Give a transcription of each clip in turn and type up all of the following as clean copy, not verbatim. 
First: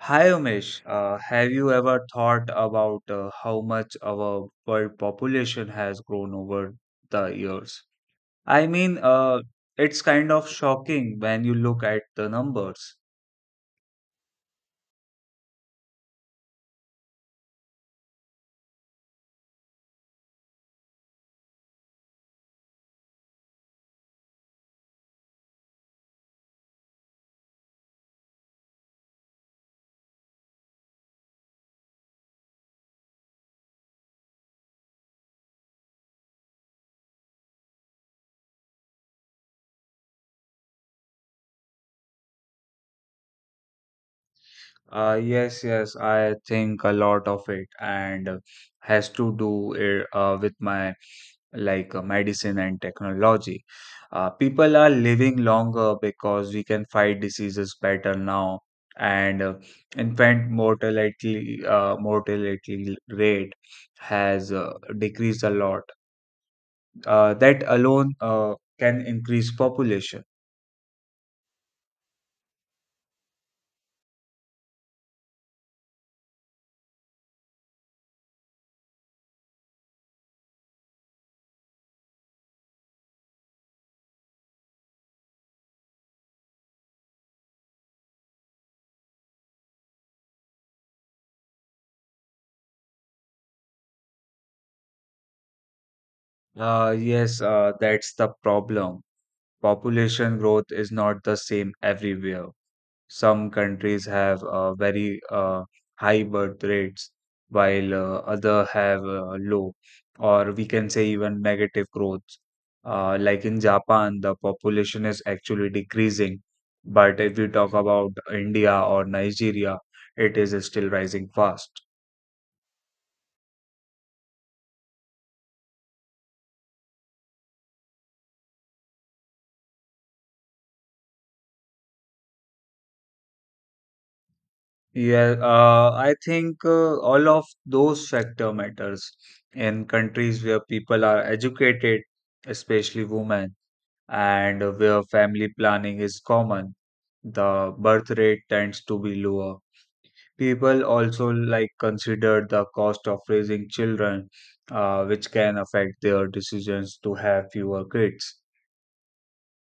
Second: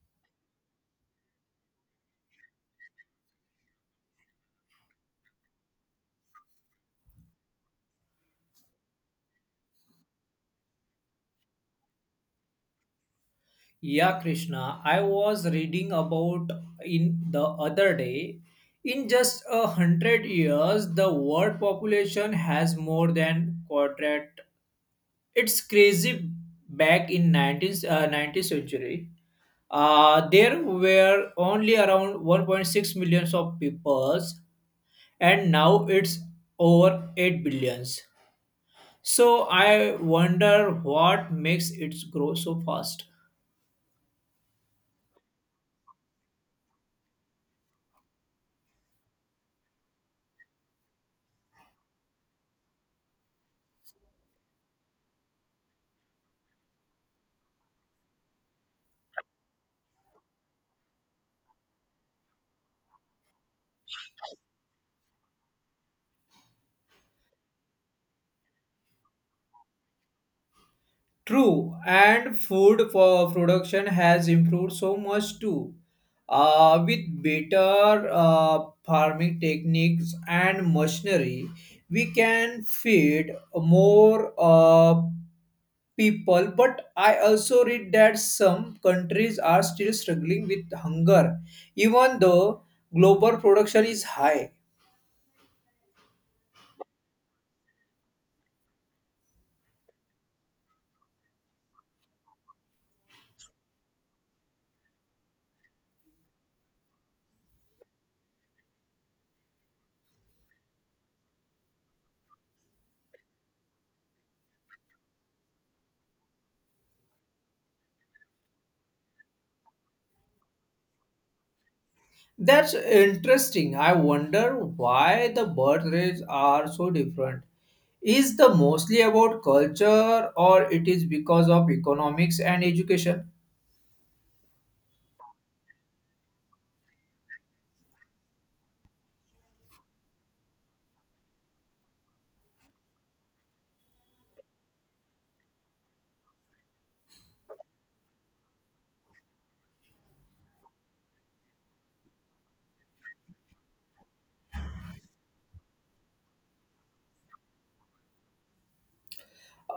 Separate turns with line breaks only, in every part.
Hi Umesh, have you ever thought about how much our world population has grown over the years? I mean, uh, it's kind of shocking when you look at the numbers.
Yeah, Krishna, I was reading about in the other day. In just 100 years, the world population has more than quadrat. It's crazy. Back in 19th century, there were only around 1.6 millions of peoples, and now it's over 8 billions. So I wonder what makes it grow so fast.
Yes, I think a lot of it and has to do it, with my like medicine and technology. People are living longer because we can fight diseases better now, and infant mortality rate has decreased a lot. That alone can increase population.
True, and food for production has improved so much too. With better farming techniques and machinery, we can feed more people. But I also read that some countries are still struggling with hunger, even though global production is high.
Yes, that's the problem. Population growth is not the same everywhere. Some countries have very high birth rates, while other have low, or we can say even negative growth. Like in Japan, the population is actually decreasing, but if we talk about India or Nigeria, it is still rising fast.
That's interesting. I wonder why the birth rates are so different. Is the mostly about culture or it is because of economics and education?
Yeah, I think all of those factor matters in countries where people are educated, especially women, and where family planning is common, the birth rate tends to be lower. People also like consider the cost of raising children, which can affect their decisions to have fewer kids.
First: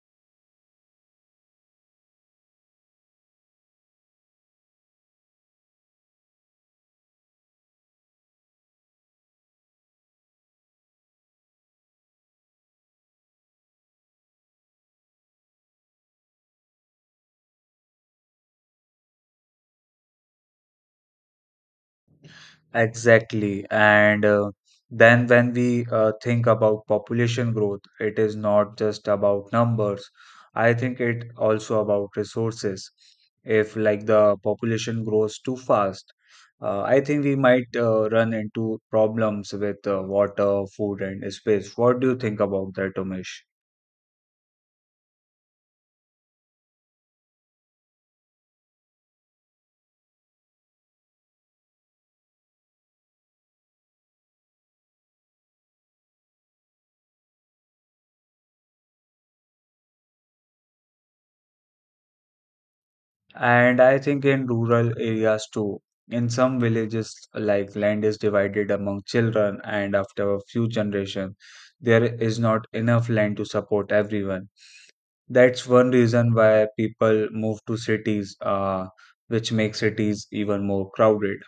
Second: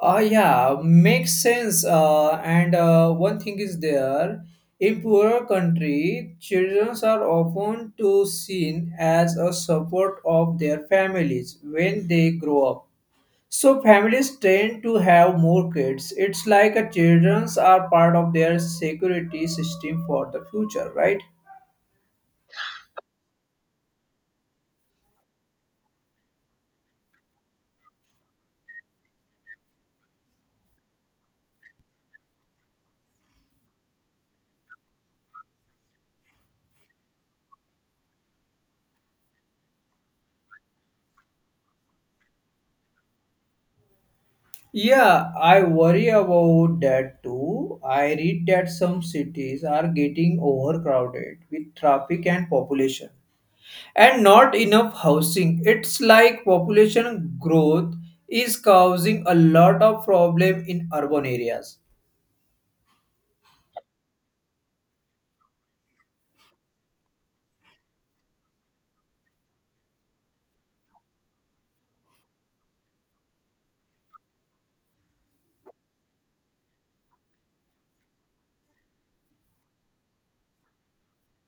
Yeah, makes sense. And One thing is there, in poorer country, children are often to seen as a support of their families when they grow up. So families tend to have more kids. It's like a children's are part of their security system for the future, right?
Exactly. And then when we think about population growth, it is not just about numbers. I think it also about resources. If like the population grows too fast, I think we might run into problems with water, food, and space. What do you think about that, Umesh?
Yeah, I worry about that too. I read that some cities are getting overcrowded with traffic and population and not enough housing. It's like population growth is causing a lot of problem in urban areas.
And I think in rural areas too, in some villages, like land is divided among children, and after a few generations, there is not enough land to support everyone. That's one reason why people move to cities, which makes cities even more crowded.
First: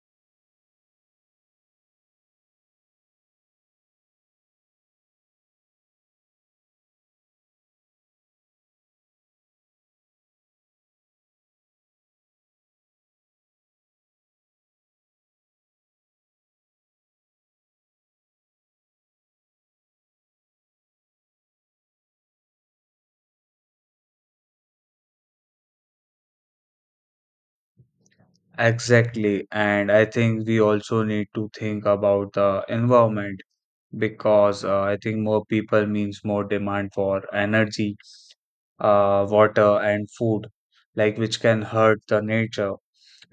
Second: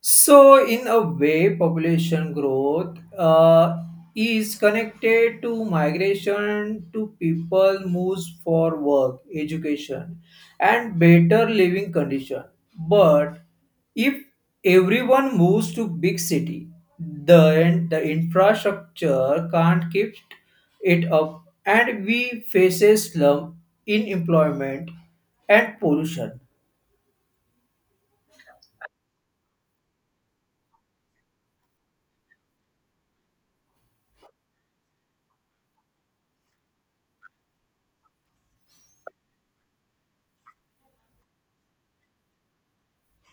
So, in a way, population growth is connected to migration to people moves for work, education, and better living condition. But if everyone moves to big city, then the infrastructure can't keep it up, and we faces slum, unemployment, and pollution.
Exactly, and I think we also need to think about the environment because I think more people means more demand for energy, water and food, like which can hurt the nature.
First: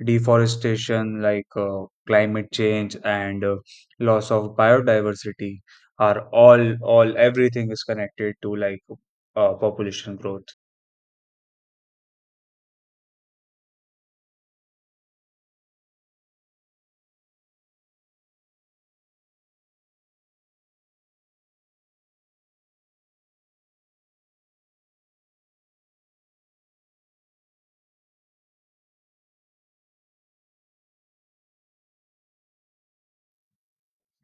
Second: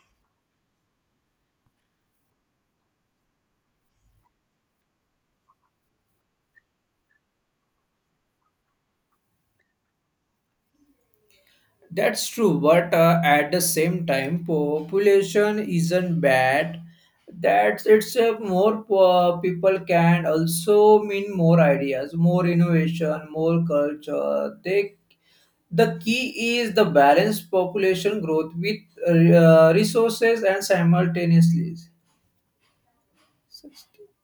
Deforestation, like climate change, and loss of biodiversity, are all, everything is connected to population growth.
That's true, but at the same time, population isn't bad. That's it's More people can also mean more ideas, more innovation, more culture. The key is the balanced population growth with resources and simultaneously.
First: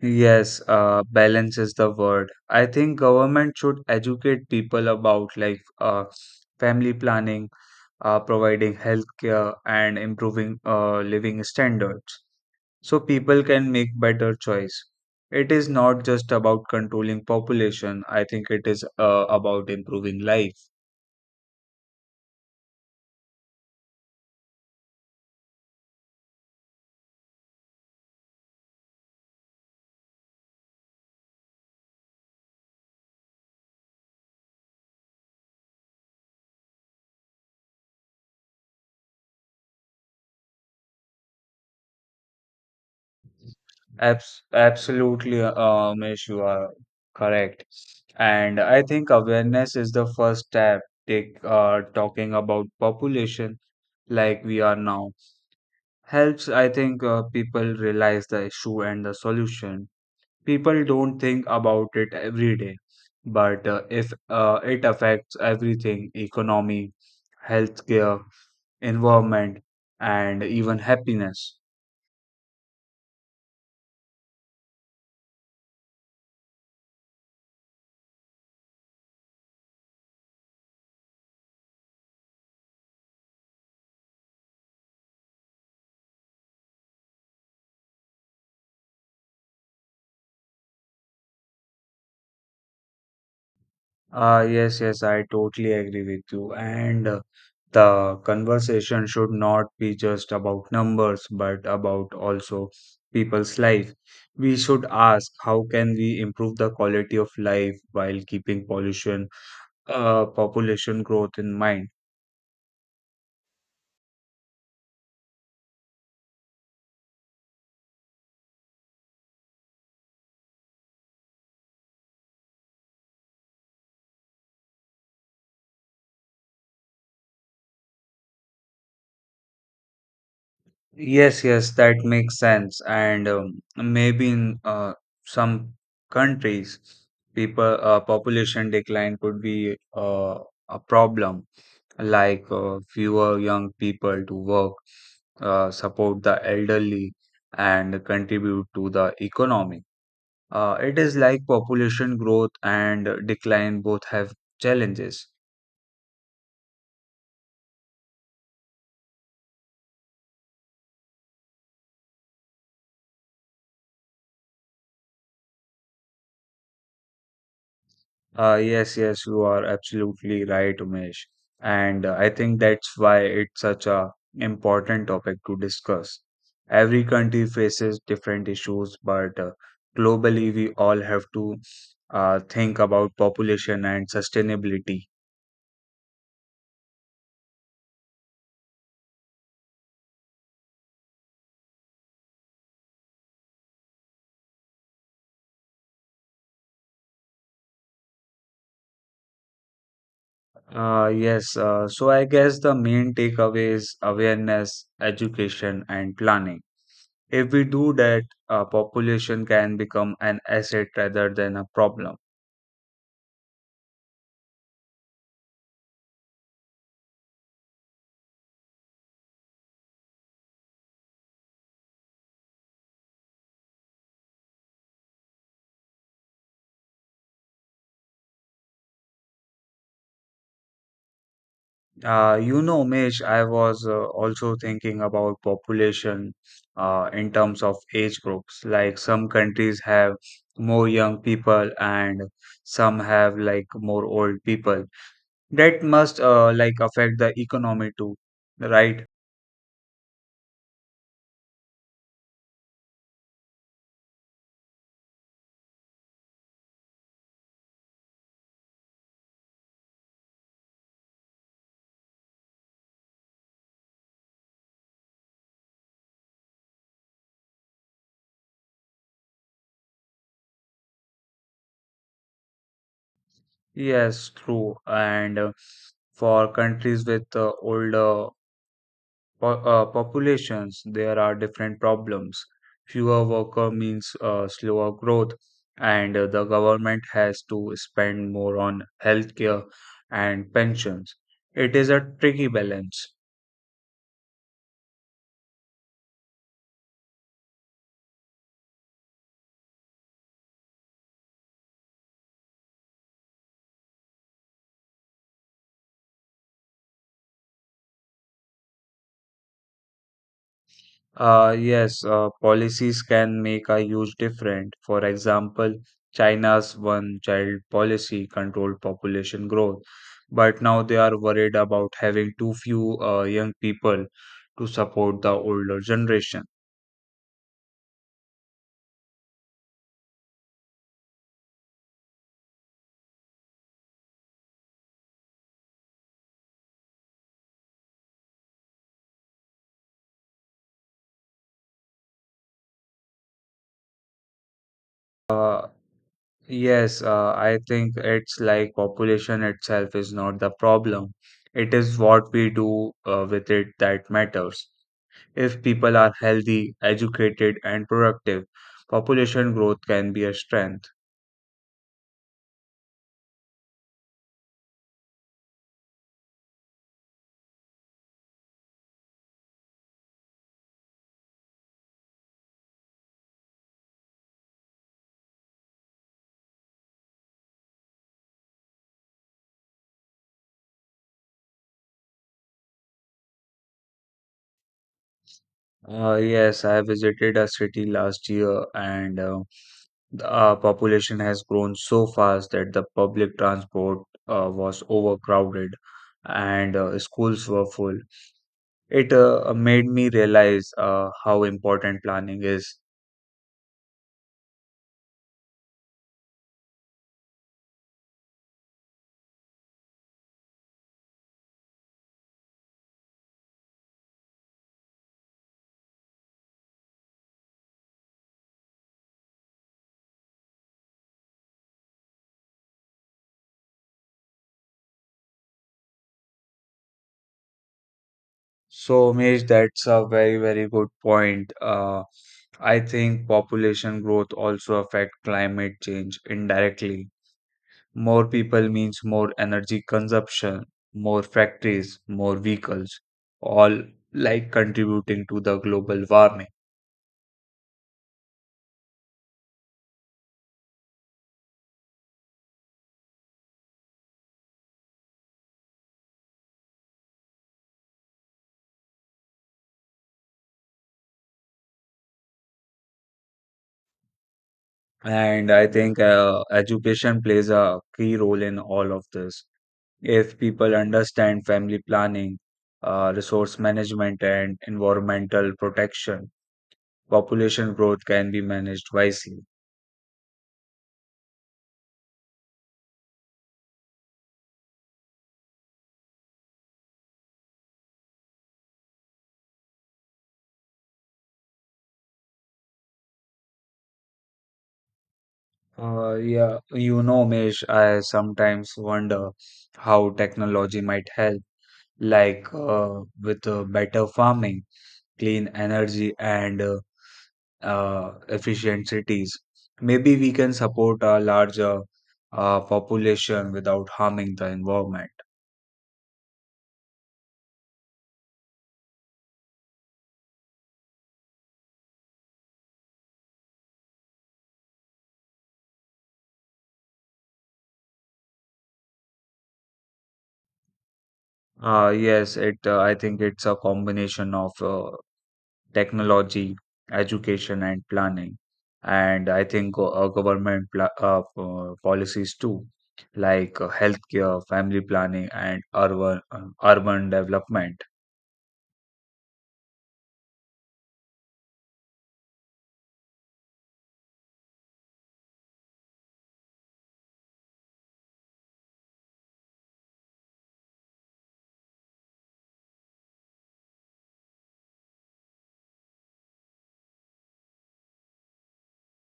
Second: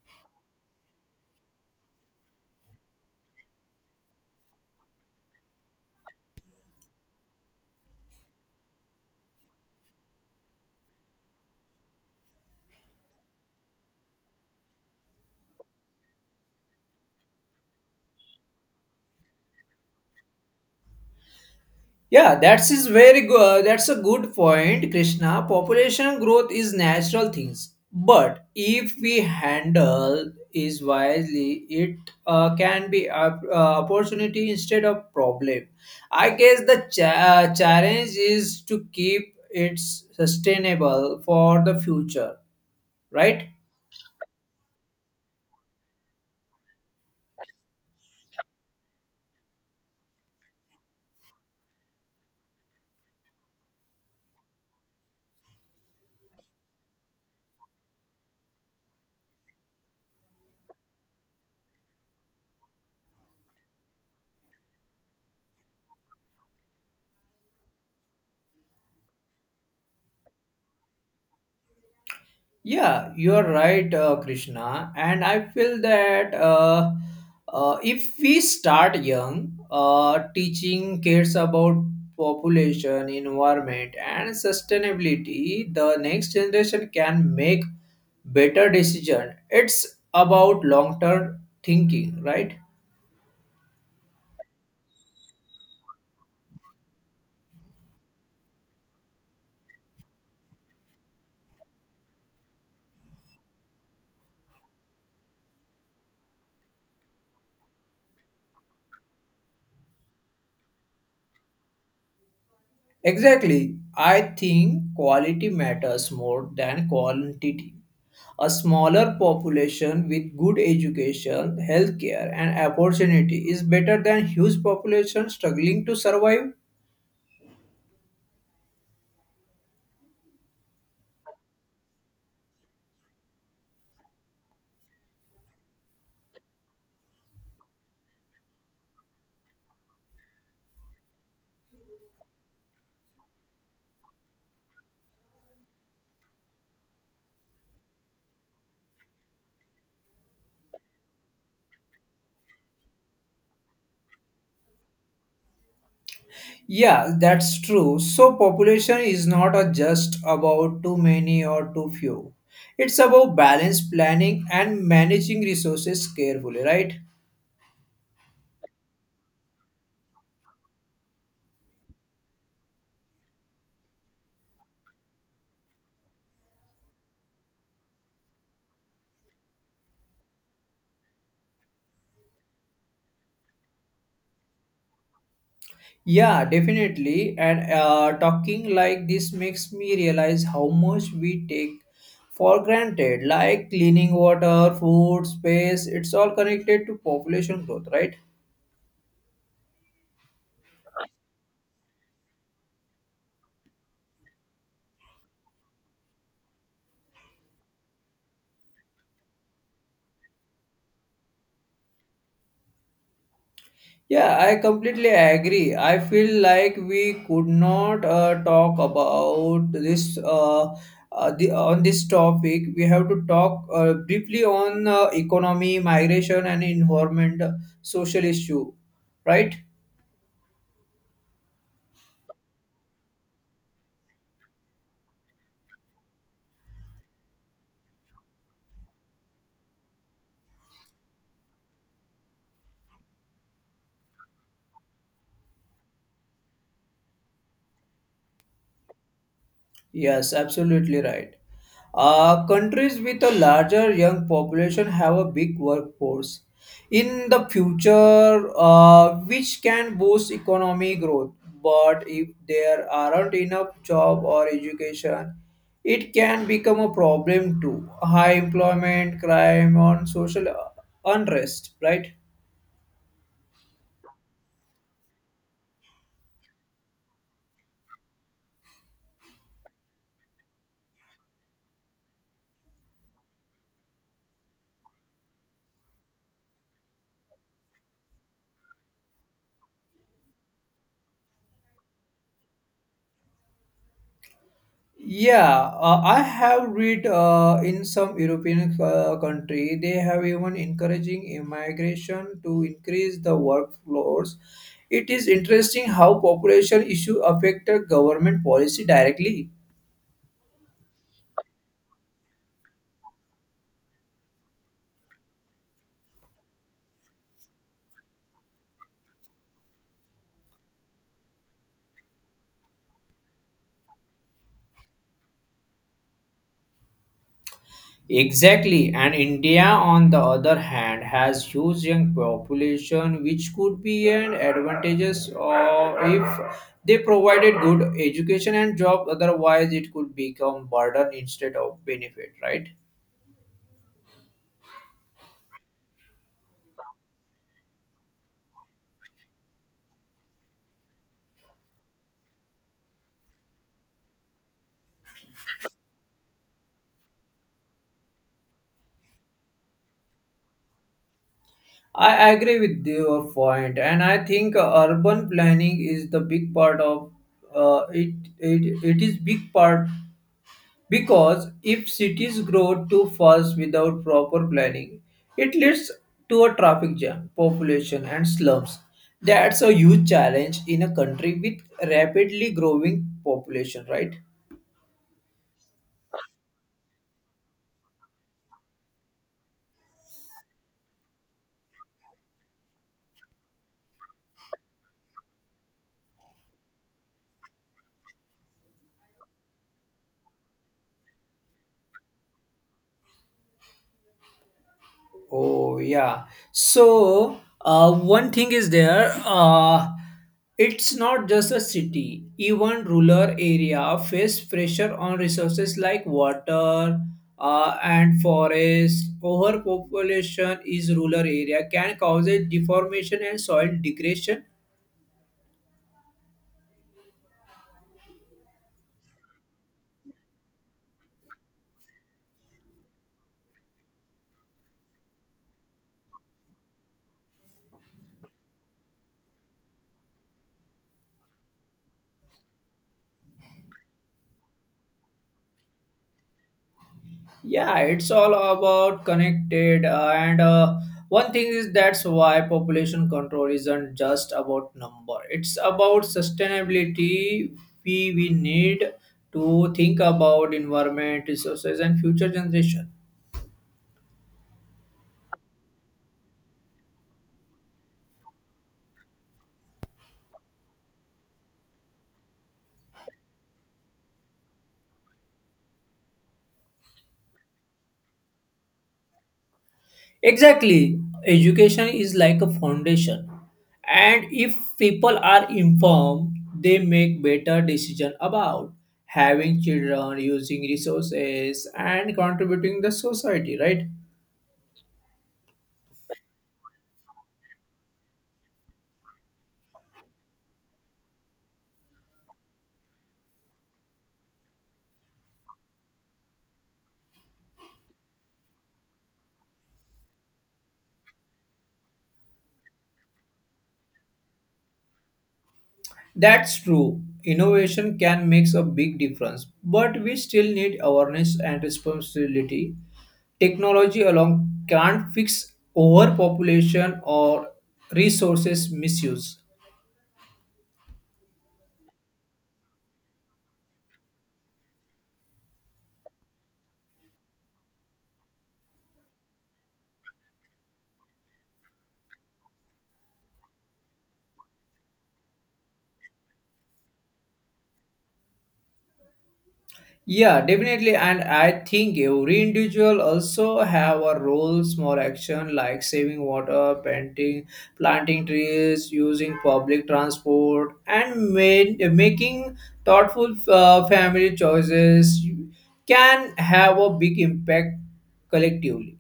Yes, balance is the word. I think government should educate people about like family planning, providing health care, and improving living standards, so people can make better choice. It is not just about controlling population. I think it is about improving life.
Yeah, that's is very good. That's a good point, Krishna. Population growth is natural things, but if we handle is wisely, it can be a, opportunity instead of problem. I guess the challenge is to keep it sustainable for the future, right?
Absolutely, Umesh, you are correct. And I think awareness is the first step. Take talking about population like we are now helps. I think people realize the issue and the solution. People don't think about it every day, but if it affects everything: economy, healthcare, environment, and even happiness.
Yeah, you're right, Krishna. And I feel that if we start young, teaching kids about population, environment, and sustainability, the next generation can make better decision. It's about long-term thinking, right?
Ah, yes, yes, I totally agree with you, and the conversation should not be just about numbers, but about also people's life. We should ask, how can we improve the quality of life while keeping pollution population growth in mind?
Exactly. I think quality matters more than quantity. A smaller population with good education, healthcare, and opportunity is better than huge population struggling to survive.
Yes, yes, that makes sense. And maybe in some countries, people population decline could be a problem, like fewer young people to work, support the elderly, and contribute to the economy. It is like population growth and decline both have challenges.
Yeah, that's true. So population is not a just about too many or too few. It's about balanced planning and managing resources carefully, right?
Yes, you are absolutely right, Umesh. And I think that's why it's such a important topic to discuss. Every country faces different issues, but globally we all have to think about population and sustainability.
Yeah, definitely. And talking like this makes me realize how much we take for granted, like cleaning water, food, space, it's all connected to population growth, right?
Yes, so I guess the main takeaway is awareness, education, and planning. If we do that, population can become an asset rather than a problem.
Yeah, I completely agree. I feel like we could not talk about this on this topic. We have to talk briefly on economy, migration, and environment, social issue, right?
You know, Mesh, I was also thinking about population in terms of age groups. Like some countries have more young people and some have like more old people. That must like affect the economy too, right?
Yes, absolutely right. Countries with a larger young population have a big workforce in the future, which can boost economic growth. But if there aren't enough job or education, it can become a problem too. High employment, crime, and social unrest, right?
Yes, true. And for countries with older populations, there are different problems. Fewer worker means slower growth, and the government has to spend more on healthcare and pensions. It is a tricky balance.
Yeah, I have read in some European country they have even encouraging immigration to increase the workflows. It is interesting how population issue affected government policy directly.
Yes, policies can make a huge difference. For example, China's one child policy controlled population growth, but now they are worried about having too few young people to support the older generation.
Exactly, and India on the other hand has huge young population which could be an advantageous if they provided good education and job otherwise it could become burden instead of benefit right.
Uh, yes, I think it's like population itself is not the problem. It is what we do with it that matters. If people are healthy, educated, and productive, population growth can be a strength.
I agree with your point, and I think urban planning is the big part of it. It is big part because if cities grow too fast without proper planning, it leads to a traffic jam, population, and slums. That's a huge challenge in a country with rapidly growing population, right?
Yes, I visited a city last year, and the population has grown so fast that the public transport was overcrowded and schools were full. It made me realize how important planning is.
Oh yeah. So one thing is there. It's not just a city. Even rural area face pressure on resources like water and forest. Overpopulation is rural area can cause a deformation and soil degradation.
So, Umesh, that's a very, very good point. I think population growth also affect climate change indirectly. More people means more energy consumption, more factories, more vehicles, all like contributing to the global warming.
Yeah, it's all about connected, and one thing is that's why population control isn't just about number. It's about sustainability. We need to think about environment, resources, and future generation.
And I think education plays a key role in all of this. If people understand family planning, resource management, and environmental protection, population growth can be managed wisely.
Exactly, education is like a foundation, and if people are informed, they make better decision about having children, using resources, and contributing the society. Right.
Yeah, you know, Mesh, I sometimes wonder how technology might help, like with better farming, clean energy, and efficient cities. Maybe we can support a larger population without harming the environment.
That's true. Innovation can make a big difference, but we still need awareness and responsibility. Technology alone can't fix overpopulation or resources misuse.
Yes, it. I think it's a combination of technology, education, and planning, and I think government pla policies too, like healthcare, family planning, and urban development.
Yeah, definitely. And I think every individual also have a role, small action like saving water, painting, planting trees, using public transport, and making thoughtful family choices can have a big impact collectively.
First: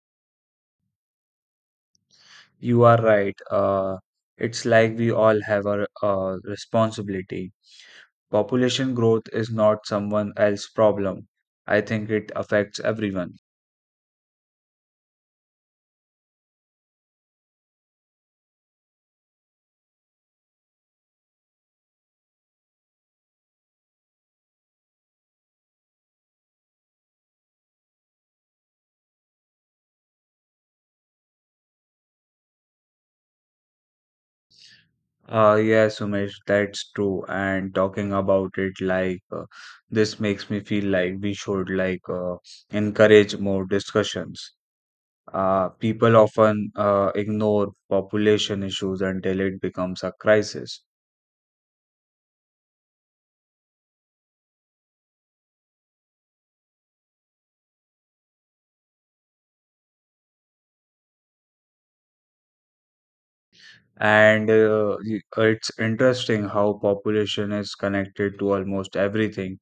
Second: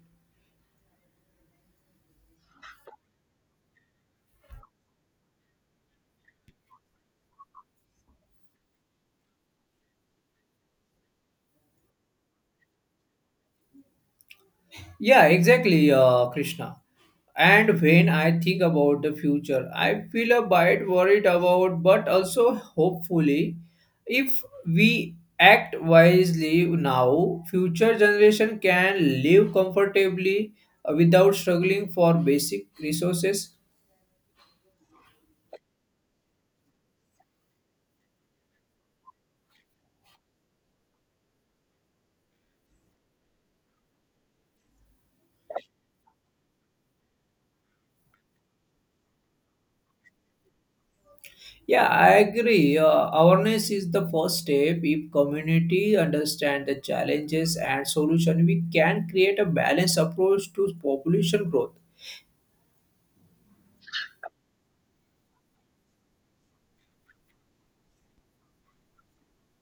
You are right. It's like we all have a responsibility. Population growth is not someone else's problem. I think it affects everyone.
Yeah, exactly, Krishna. And when I think about the future, I feel a bit worried about, but also hopefully, if we act wisely now, future generation can live comfortably without struggling for basic resources.
Yes, Umesh, that's true. And talking about it, this makes me feel like we should encourage more discussions. People often ignore population issues until it becomes a crisis.
Yeah, I agree. Awareness is the first step. If community understand the challenges and solution, we can create a balanced approach to population growth.
And it's interesting how population is connected to almost everything:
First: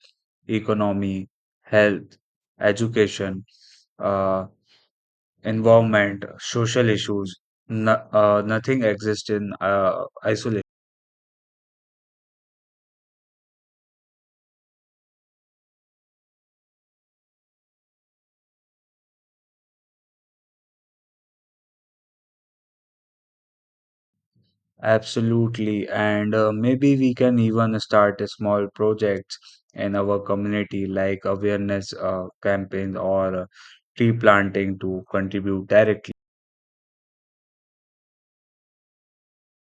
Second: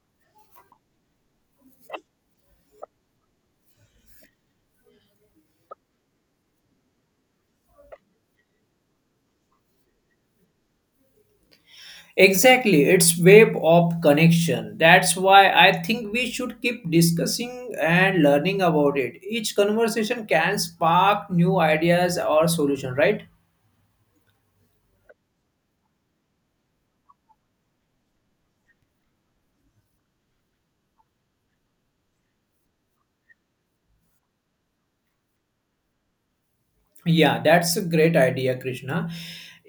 economy, health, education, uh, environment, social issues. No, nothing exists in isolation.
Exactly, it's web of connection. That's why I think we should keep discussing and learning about it. Each conversation can spark new ideas or solution, right?
Absolutely. And maybe we can even start a small projects in our community, like awareness campaigns or tree planting to contribute directly.
Yeah, that's a great idea, Krishna.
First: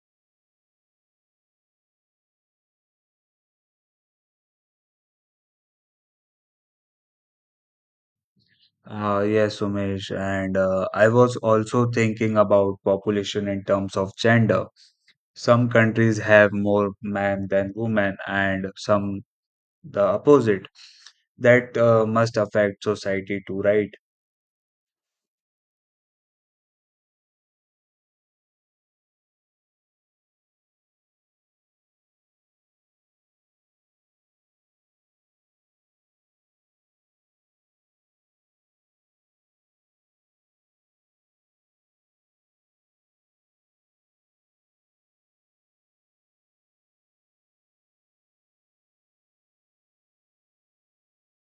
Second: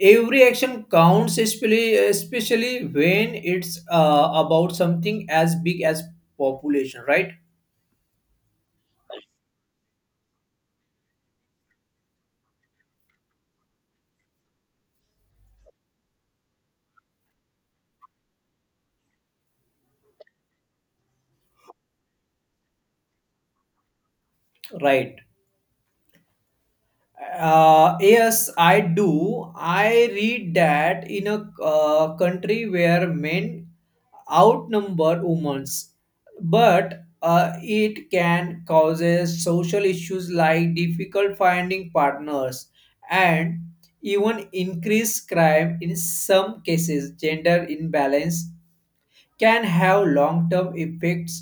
Every action counts, especially when it's about something as big as population, right?
Yes, Umesh. And I was also thinking about population in terms of gender. Some countries have more men than women, and some the opposite. That must affect society too, right?
Right. Yes, I do. I read that in a country where men outnumber women, but it can cause social issues like difficult finding partners and even increased crime in some cases. Gender imbalance can have long-term effects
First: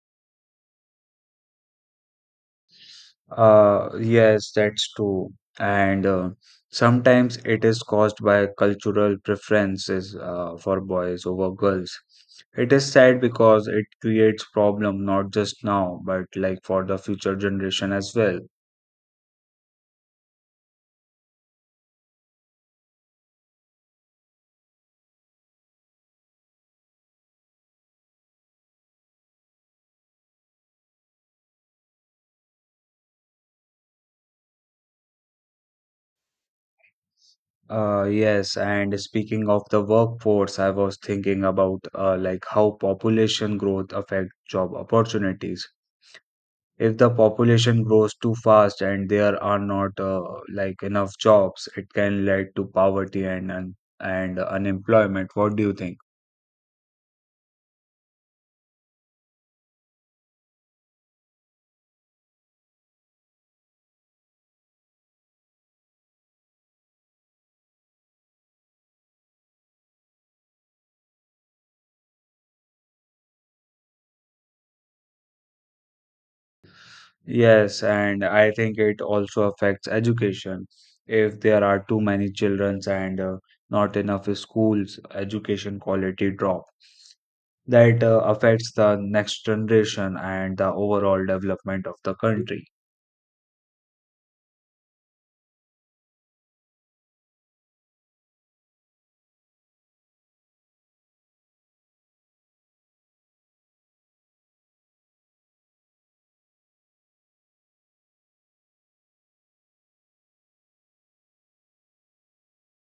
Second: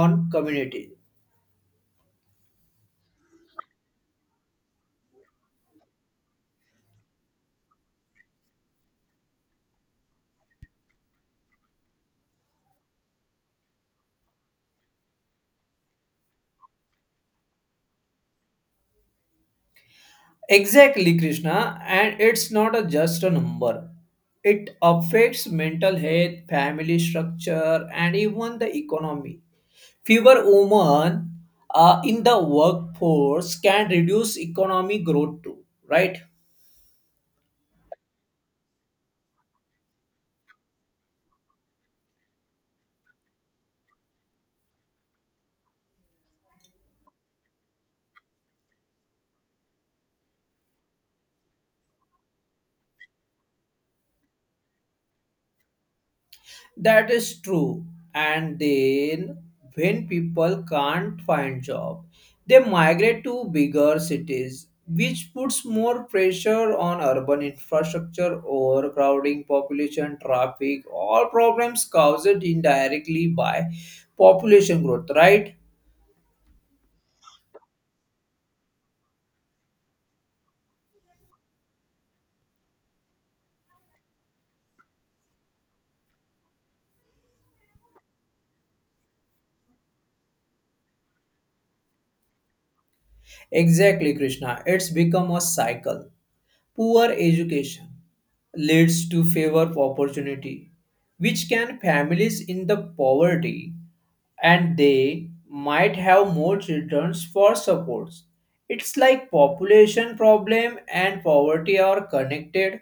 on community.
Yes, that's true, and sometimes it is caused by cultural preferences for boys over girls. It is sad because it creates problem, not just now but like for the future generation as well.
Exactly, Krishna. And it's not a just a number. It affects mental health, family structure, and even the economy. Fewer women in the workforce can reduce economic growth too, right?
Yes, and speaking of the workforce, I was thinking about like how population growth affect job opportunities. If the population grows too fast and there are not like enough jobs, it can lead to poverty and unemployment. What do you think?
That is true. And then when people can't find job, they migrate to bigger cities, which puts more pressure on urban infrastructure, overcrowding, population, traffic, all problems caused indirectly by population growth, right?
Yes, and I think it also affects education. If there are too many children and not enough schools, education quality drop. That affects the next generation and the overall development of the country.
Exactly, Krishna. It's become a cycle. Poor education leads to favor opportunity, which can families in the poverty and they might have more children for supports. It's like population problem and poverty are connected,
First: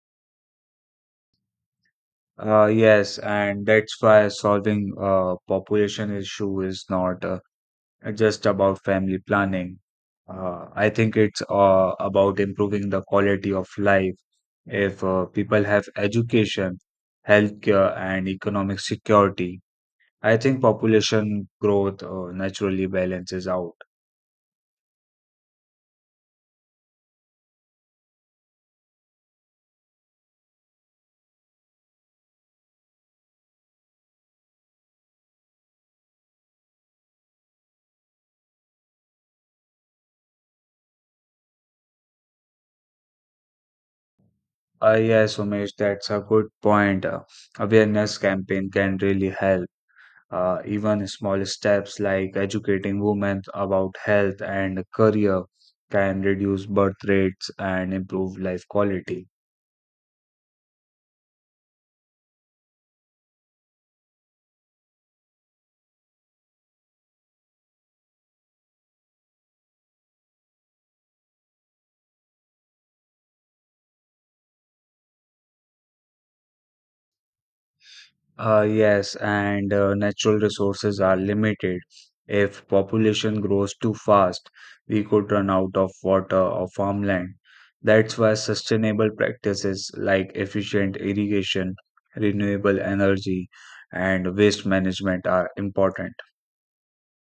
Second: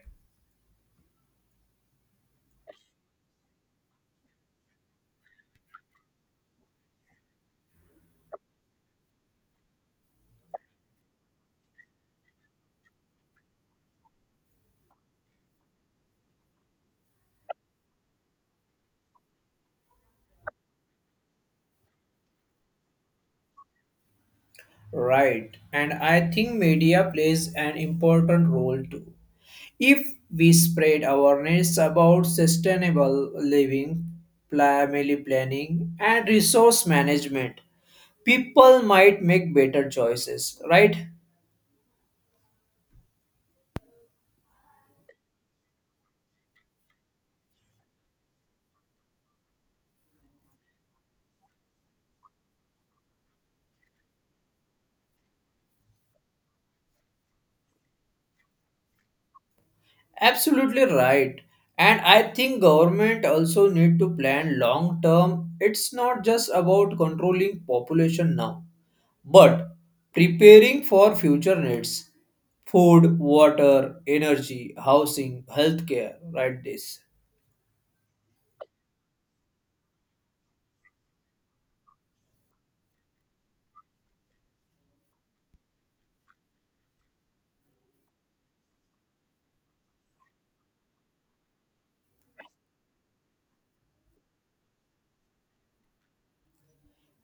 Yes, and that's why solving population issue is not just about family planning. I think it's about improving the quality of life. If people have education, healthcare, and economic security, I think population growth naturally balances out.
right? And I think media plays an important role too. If we spread awareness about sustainable living, family planning, and resource management, people might make better choices, right?
Yes, Umesh, that's a good point. Awareness campaign can really help. Even small steps like educating women about health and career can reduce birth rates and improve life quality.
Absolutely right. And I think government also need to plan long term. It's not just about controlling population now, but preparing for future needs. Food, water, energy, housing, healthcare, right this.
Yes, and natural resources are limited. If population grows too fast, we could run out of water or farmland. That's why sustainable practices like efficient irrigation, renewable energy, and waste management are important.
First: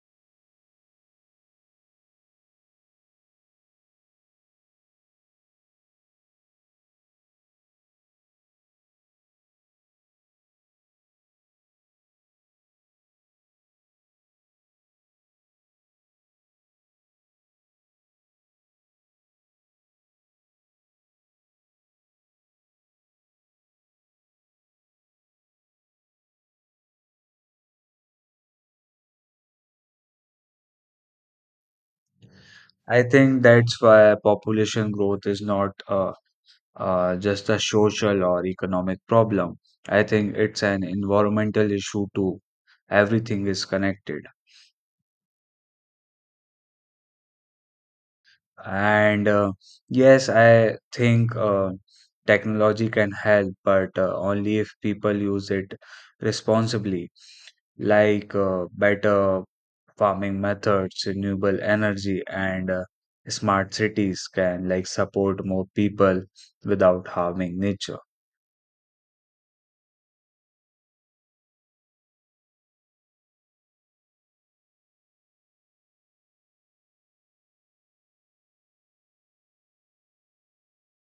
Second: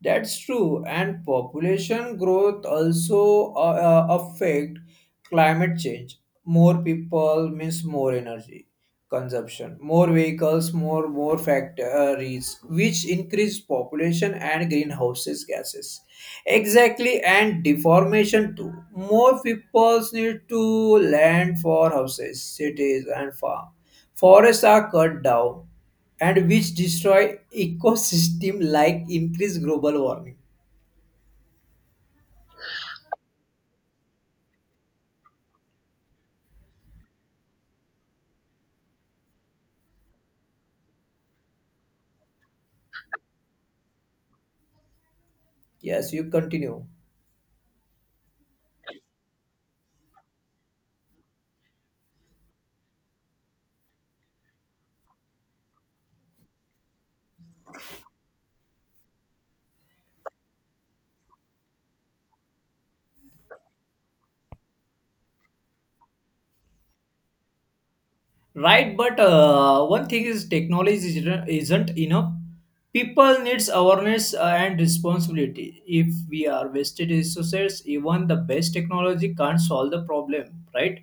That's true. And population growth also affect climate change. More people means more energy consumption, more vehicles, more factories, which increase population and greenhouses gases. Exactly, and deformation too, more people need to land for houses, cities, and farm. Forests are cut down, and which destroy ecosystem like increase global warming.
I think that's why population growth is not just a social or economic problem. I think it's an environmental issue too. Everything is connected.
Yes, you continue.
And yes, I think technology can help, but only if people use it responsibly, like better farming methods, renewable energy, and smart cities can like support more people without harming nature.
Right, but one thing is technology isn't enough. People needs awareness and responsibility. If we are wasted resources, even the best technology can't solve the problem, right?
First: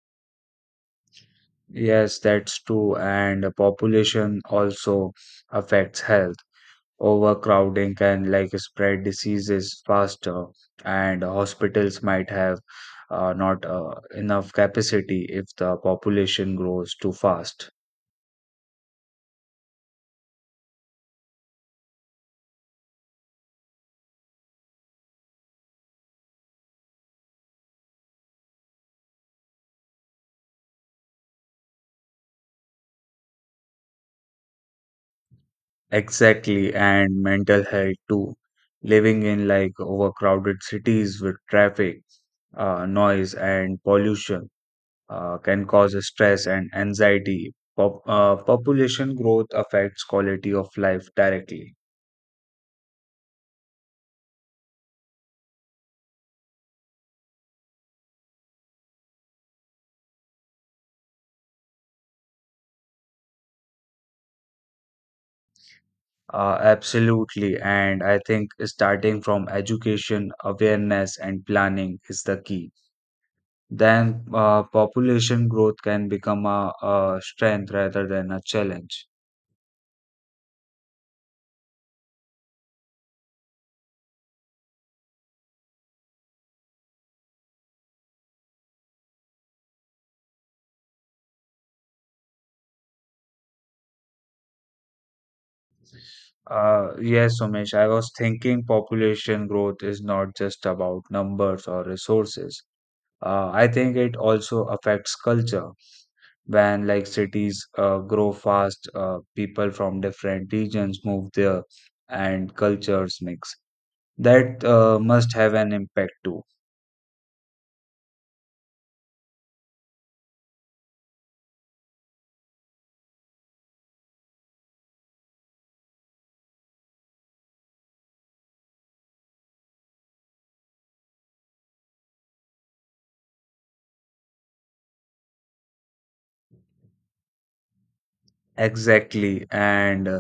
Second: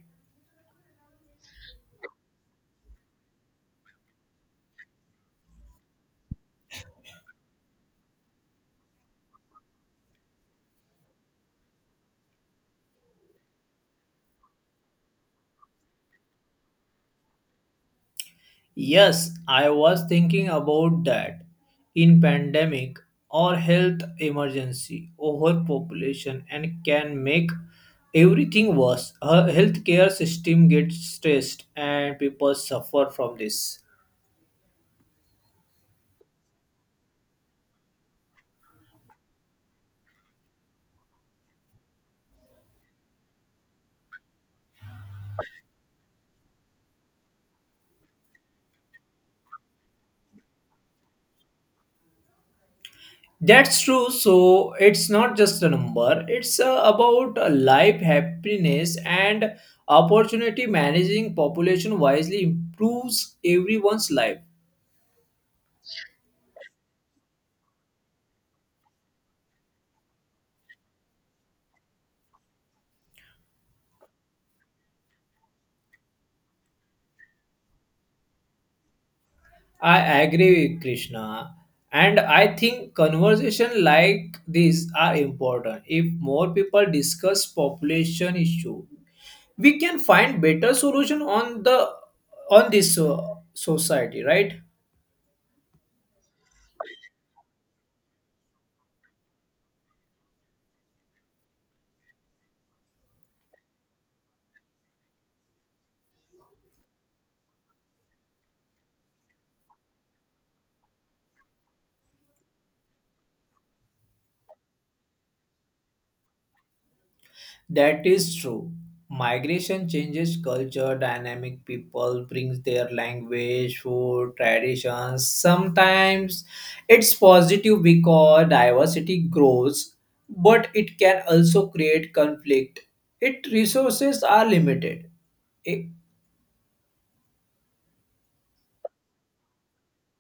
Yes, that's true. And the population also affects health. Overcrowding can like spread diseases faster, and hospitals might have not enough capacity if the population grows too fast.
Yes, I was thinking about that. In pandemic or health emergency, overpopulation and can make everything worse. Our healthcare system gets stressed and people suffer from this.
Exactly, and mental health too. Living in like overcrowded cities with traffic, noise, and pollution can cause stress and anxiety. Population growth affects quality of life directly.
That's true. So it's not just a number, it's about life, happiness, and opportunity. Managing population wisely improves everyone's life.
Absolutely. And I think starting from education, awareness, and planning is the key. Then population growth can become a strength rather than a challenge.
I agree with Krishna. And I think conversation like this are important. If more people discuss population issue, we can find better solution on the on this society, right?
Yes, Somesh, I was thinking population growth is not just about numbers or resources. I think it also affects culture. When like cities grow fast, people from different regions move there and cultures mix. That must have an impact too.
That is true. Migration changes culture, dynamic people brings their language, food, traditions. Sometimes it's positive because diversity grows, but it can also create conflict. Its resources are limited.
Exactly. And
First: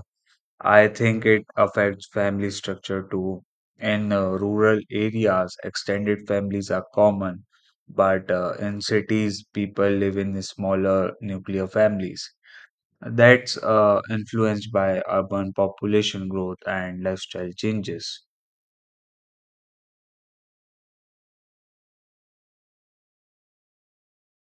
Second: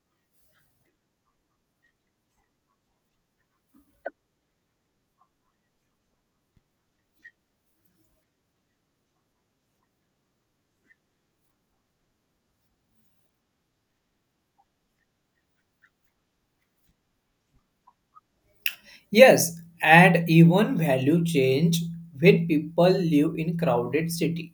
I think it affects family structure too. In rural areas, extended families are common, but in cities, people live in smaller nuclear families. That's influenced by urban population growth and lifestyle changes.
Yes, and even value change when people live in crowded city.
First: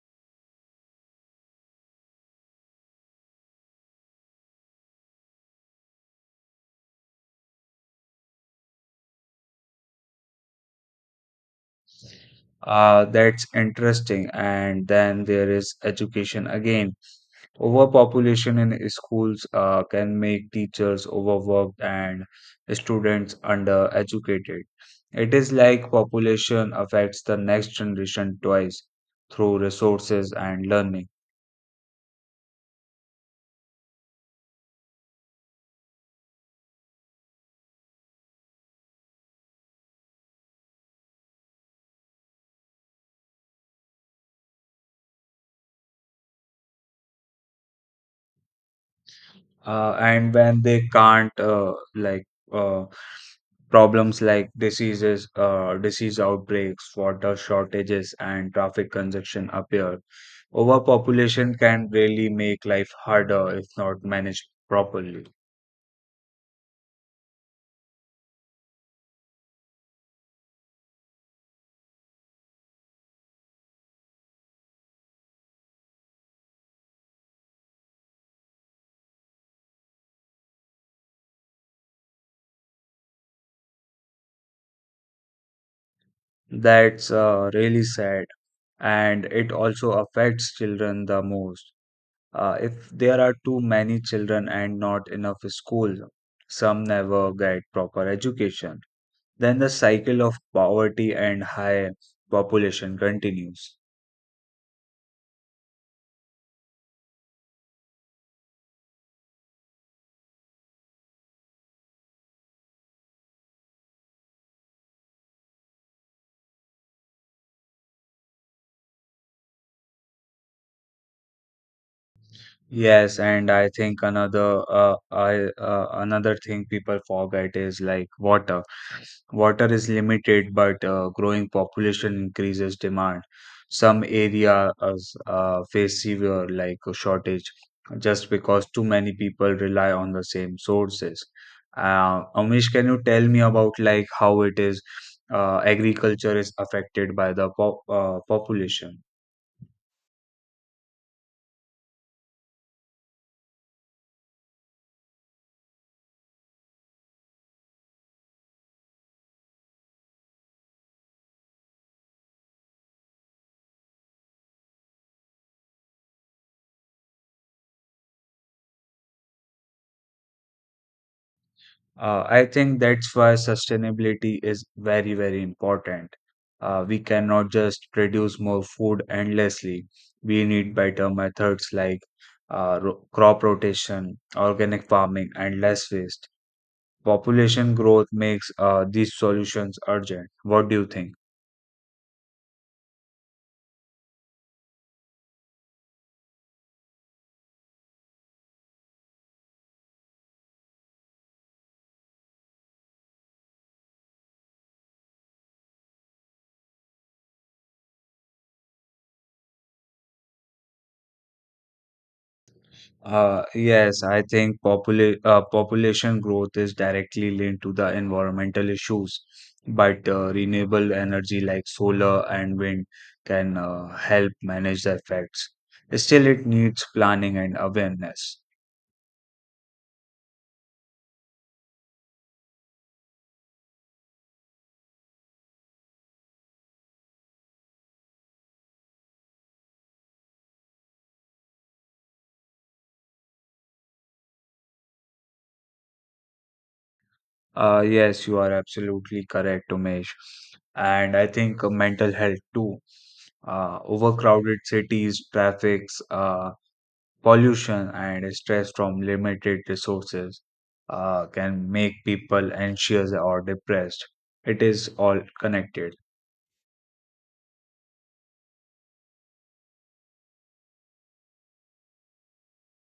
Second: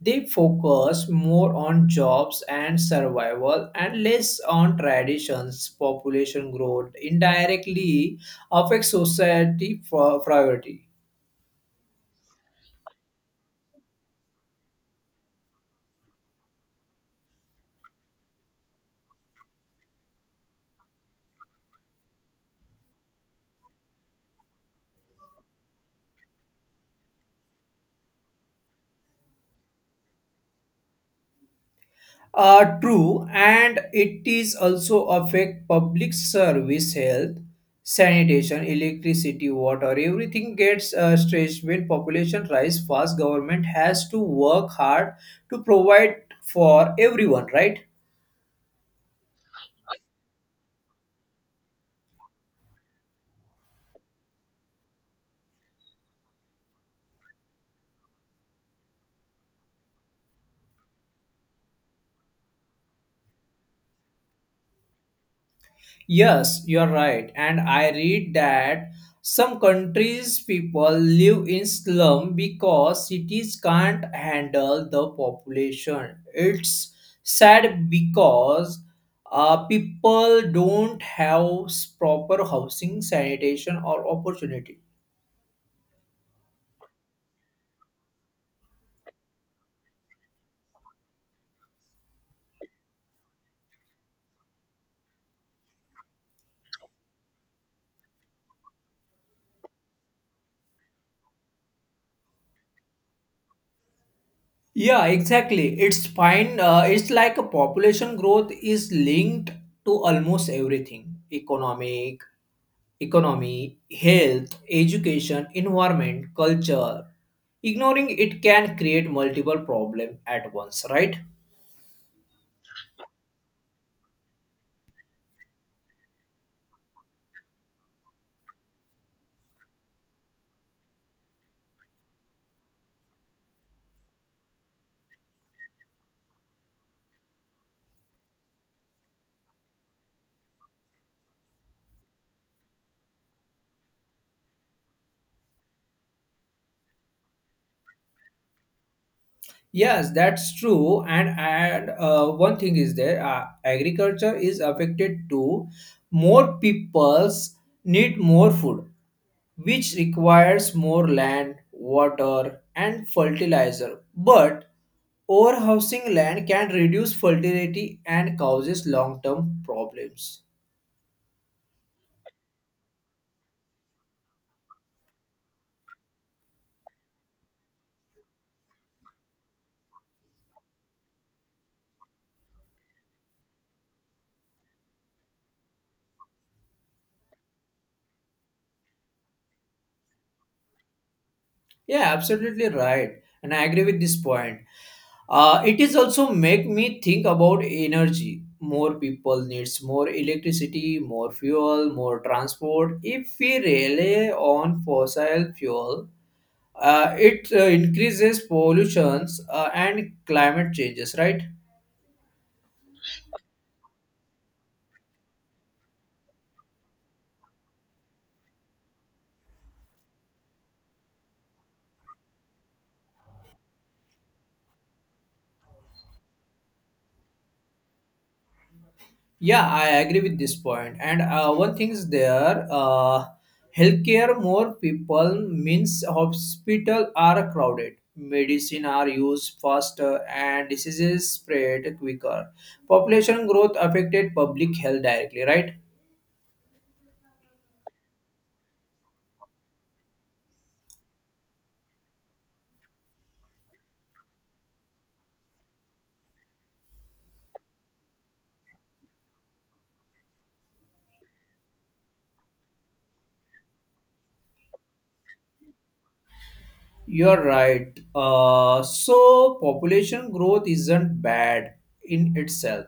They focus more on jobs and survival and less on traditions. Population growth indirectly affects society for priority.
That's interesting. And then there is education again. Overpopulation in schools can make teachers overworked and students undereducated. It is like population affects the next generation twice through resources and learning.
True, and it is also affect public service, health, sanitation, electricity, water. Everything gets stretched when population rise fast. Government has to work hard to provide for everyone, right?
And when they can't, uh, problems like diseases, disease outbreaks, water shortages, and traffic congestion appear. Overpopulation can really make life harder if not managed properly.
Yes, you are right. And I read that some countries people live in slum because cities can't handle the population. It's sad because people don't have proper housing, sanitation, or opportunity.
That's really sad, and it also affects children the most. If there are too many children and not enough schools, some never get proper education. Then the cycle of poverty and high population continues.
Yeah, exactly. It's fine. It's like a population growth is linked to almost everything economic, economy, health, education, environment, culture. Ignoring it can create multiple problems at once, right?
Yes, and I think another thing people forget is like water. Water is limited, but growing population increases demand. Some areas face severe like shortage just because too many people rely on the same sources. Amish, can you tell me about like how it is agriculture is affected by the population?
Yes, that's true. And One thing is there, agriculture is affected too. More peoples need more food, which requires more land, water, and fertilizer. But overhousing land can reduce fertility and causes long-term problems.
I think that's why sustainability is very, very important. We cannot just produce more food endlessly. We need better methods like crop rotation, organic farming, and less waste. Population growth makes these solutions urgent. What do you think?
Yeah, absolutely right. And I agree with this point. It is also make me think about energy. More people needs more electricity, more fuel, more transport. If we rely on fossil fuel, it increases pollutions and climate changes, right?
Yes, I think population growth is directly linked to the environmental issues, but renewable energy like solar and wind can help manage the effects. Still, it needs planning and awareness.
Yeah, I agree with this point. And one thing is there, healthcare, more people means hospital are crowded, medicine are used faster, and diseases spread quicker. Population growth affected public health directly, right?
Yes, you are absolutely correct, Umesh. And I think mental health too. Overcrowded cities, traffics, pollution and stress from limited resources can make people anxious or depressed. It is all connected.
You're right. So population growth isn't bad in itself.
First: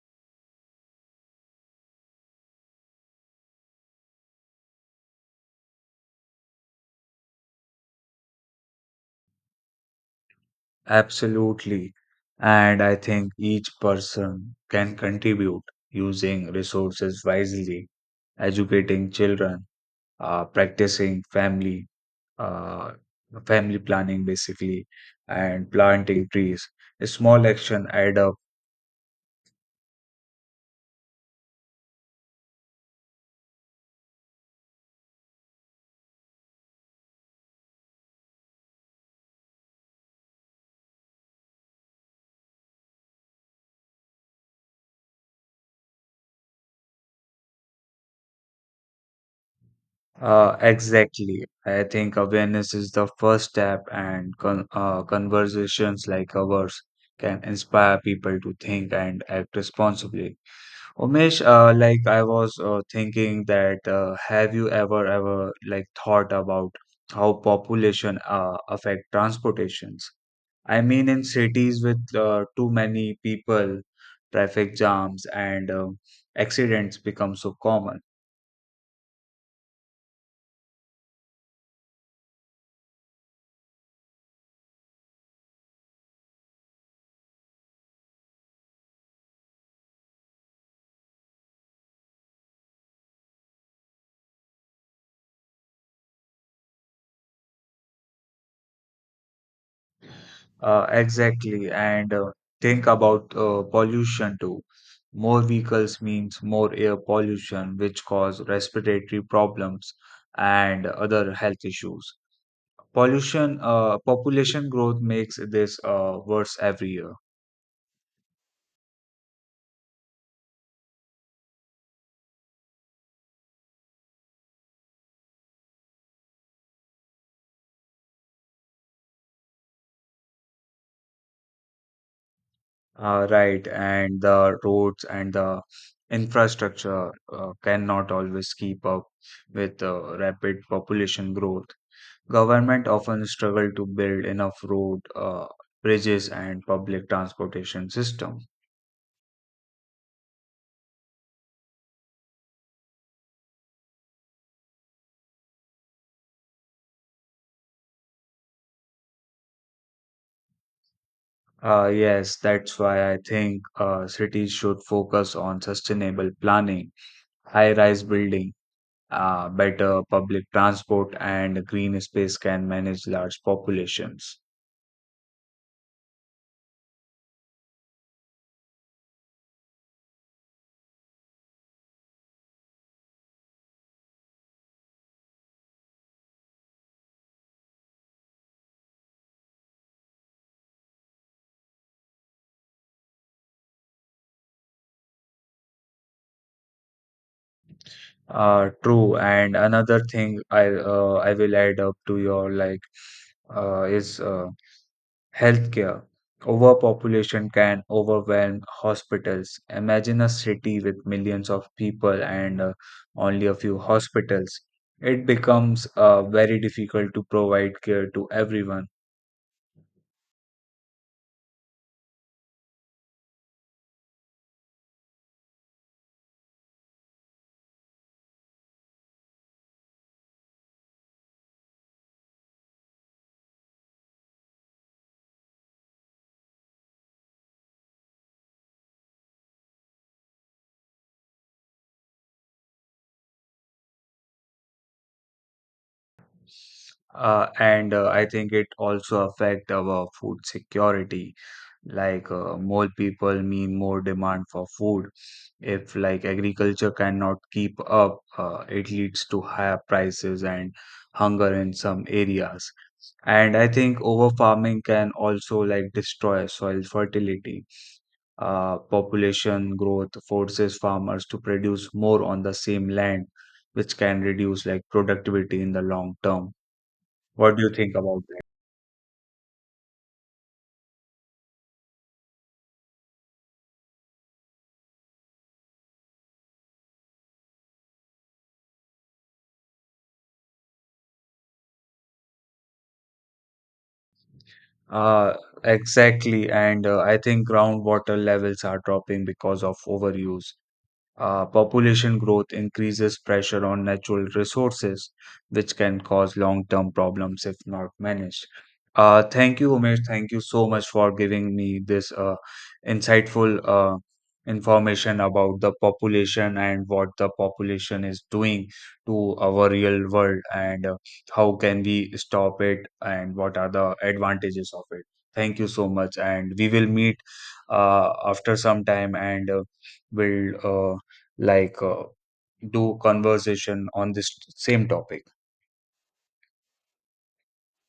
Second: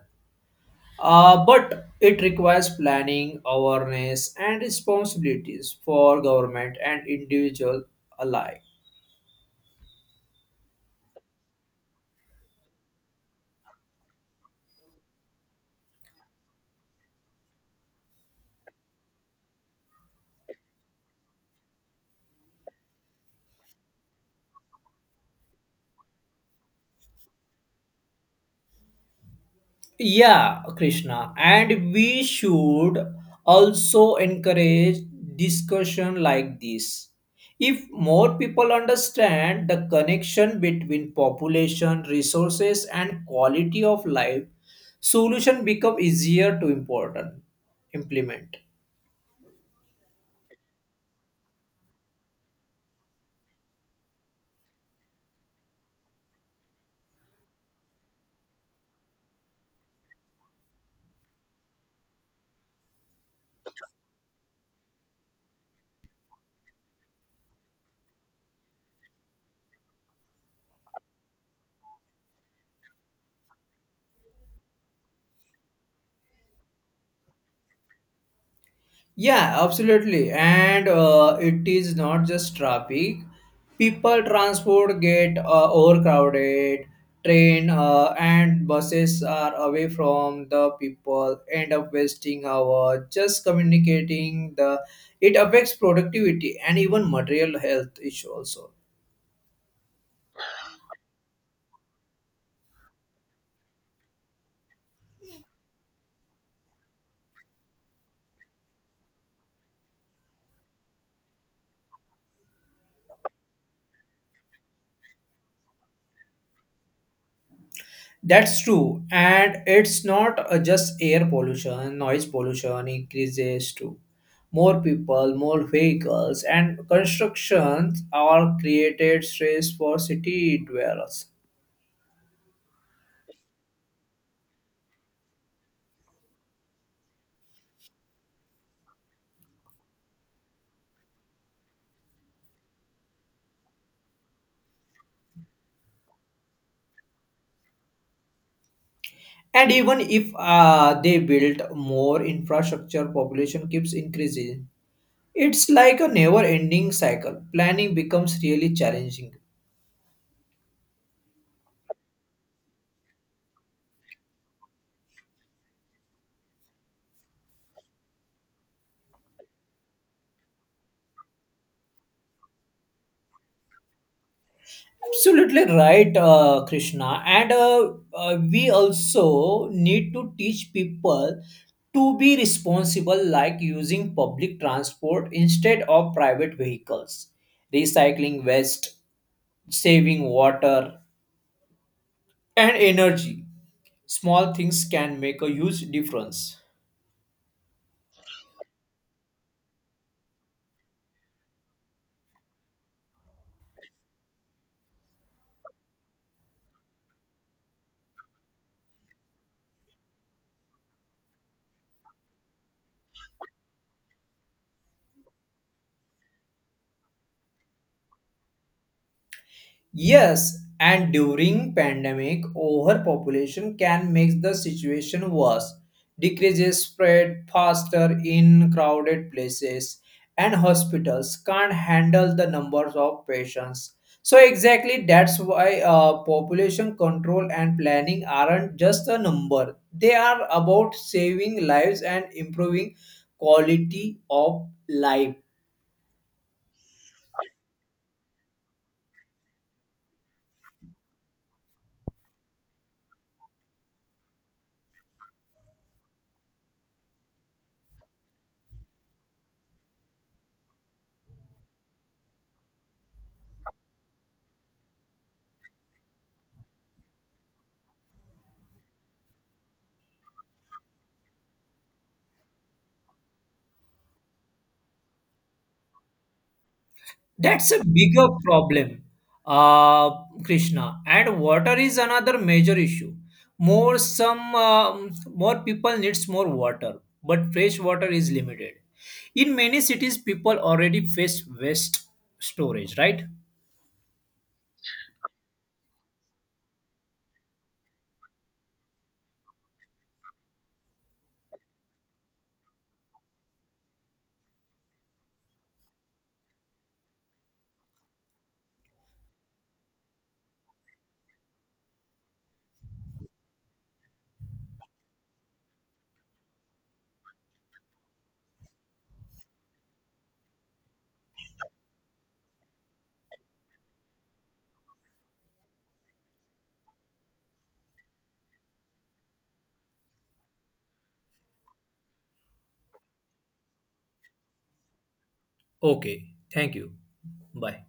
But it requires planning, awareness, and responsibilities for government and individual alike.
Absolutely. And I think each person can contribute using resources wisely, educating children, uh, practicing family, uh, family planning basically, and planting trees. Small action add up.
Yeah, Krishna, and we should also encourage discussion like this. If more people understand the connection between population, resources, and quality of life, solution become easier to important implement.
Exactly. I think awareness is the first step, and conversations like ours can inspire people to think and act responsibly. Umesh, like I was thinking that have you ever like thought about how population affect transportations? I mean, in cities with too many people, traffic jams and accidents become so common.
Yeah, absolutely. And it is not just traffic. People transport get overcrowded. Train and buses are away from the people. End up wasting hours just communicating. The it affects productivity and even material health issue also.
Exactly. And think about pollution too. More vehicles means more air pollution, which cause respiratory problems and other health issues. Population growth makes this worse every year.
That's true. And it's not just air pollution, noise pollution increases too. More people, more vehicles, and constructions are created stress for city dwellers.
Right. And the roads and the infrastructure cannot always keep up with rapid population growth. Government often struggle to build enough road, bridges, and public transportation system.
And even if they build more infrastructure, population keeps increasing. It's like a never ending cycle. Planning becomes really challenging.
Yes, that's why I think cities should focus on sustainable planning, high-rise building, better public transport, and green space can manage large populations.
Absolutely right, Krishna. And we also need to teach people to be responsible, like using public transport instead of private vehicles, recycling waste, saving water and energy. Small things can make a huge difference.
True. And another thing I will add up to your like is healthcare. Overpopulation can overwhelm hospitals. Imagine a city with millions of people and only a few hospitals. It becomes very difficult to provide care to everyone.
Yes, and during pandemic, overpopulation can make the situation worse. Decreases spread faster in crowded places, and hospitals can't handle the numbers of patients. So exactly that's why population control and planning aren't just a number. They are about saving lives and improving quality of life.
And I think it also affect our food security. Like more people mean more demand for food. If like agriculture cannot keep up, it leads to higher prices and hunger in some areas. And I think over farming can also like destroy soil fertility. Population growth forces farmers to produce more on the same land, which can reduce like productivity in the long term. What do you
That's a
think about
bigger
that?
problem, uh, Krishna. And water is another major issue. More people needs more water, but fresh water is limited. In many cities, people already face waste storage. Right?
Uh, exactly, and I think groundwater levels are dropping because of overuse. Population growth increases pressure on natural resources, which can cause long term problems if not managed. Thank you, Umesh. Thank you so much for giving me this insightful information about the population and what the population is doing to our real world, and how can we stop it and what are the advantages of it. Thank you so much, and we will meet after some time and will. Like uh, do conversation on this same topic.
Okay. Thank you. Bye.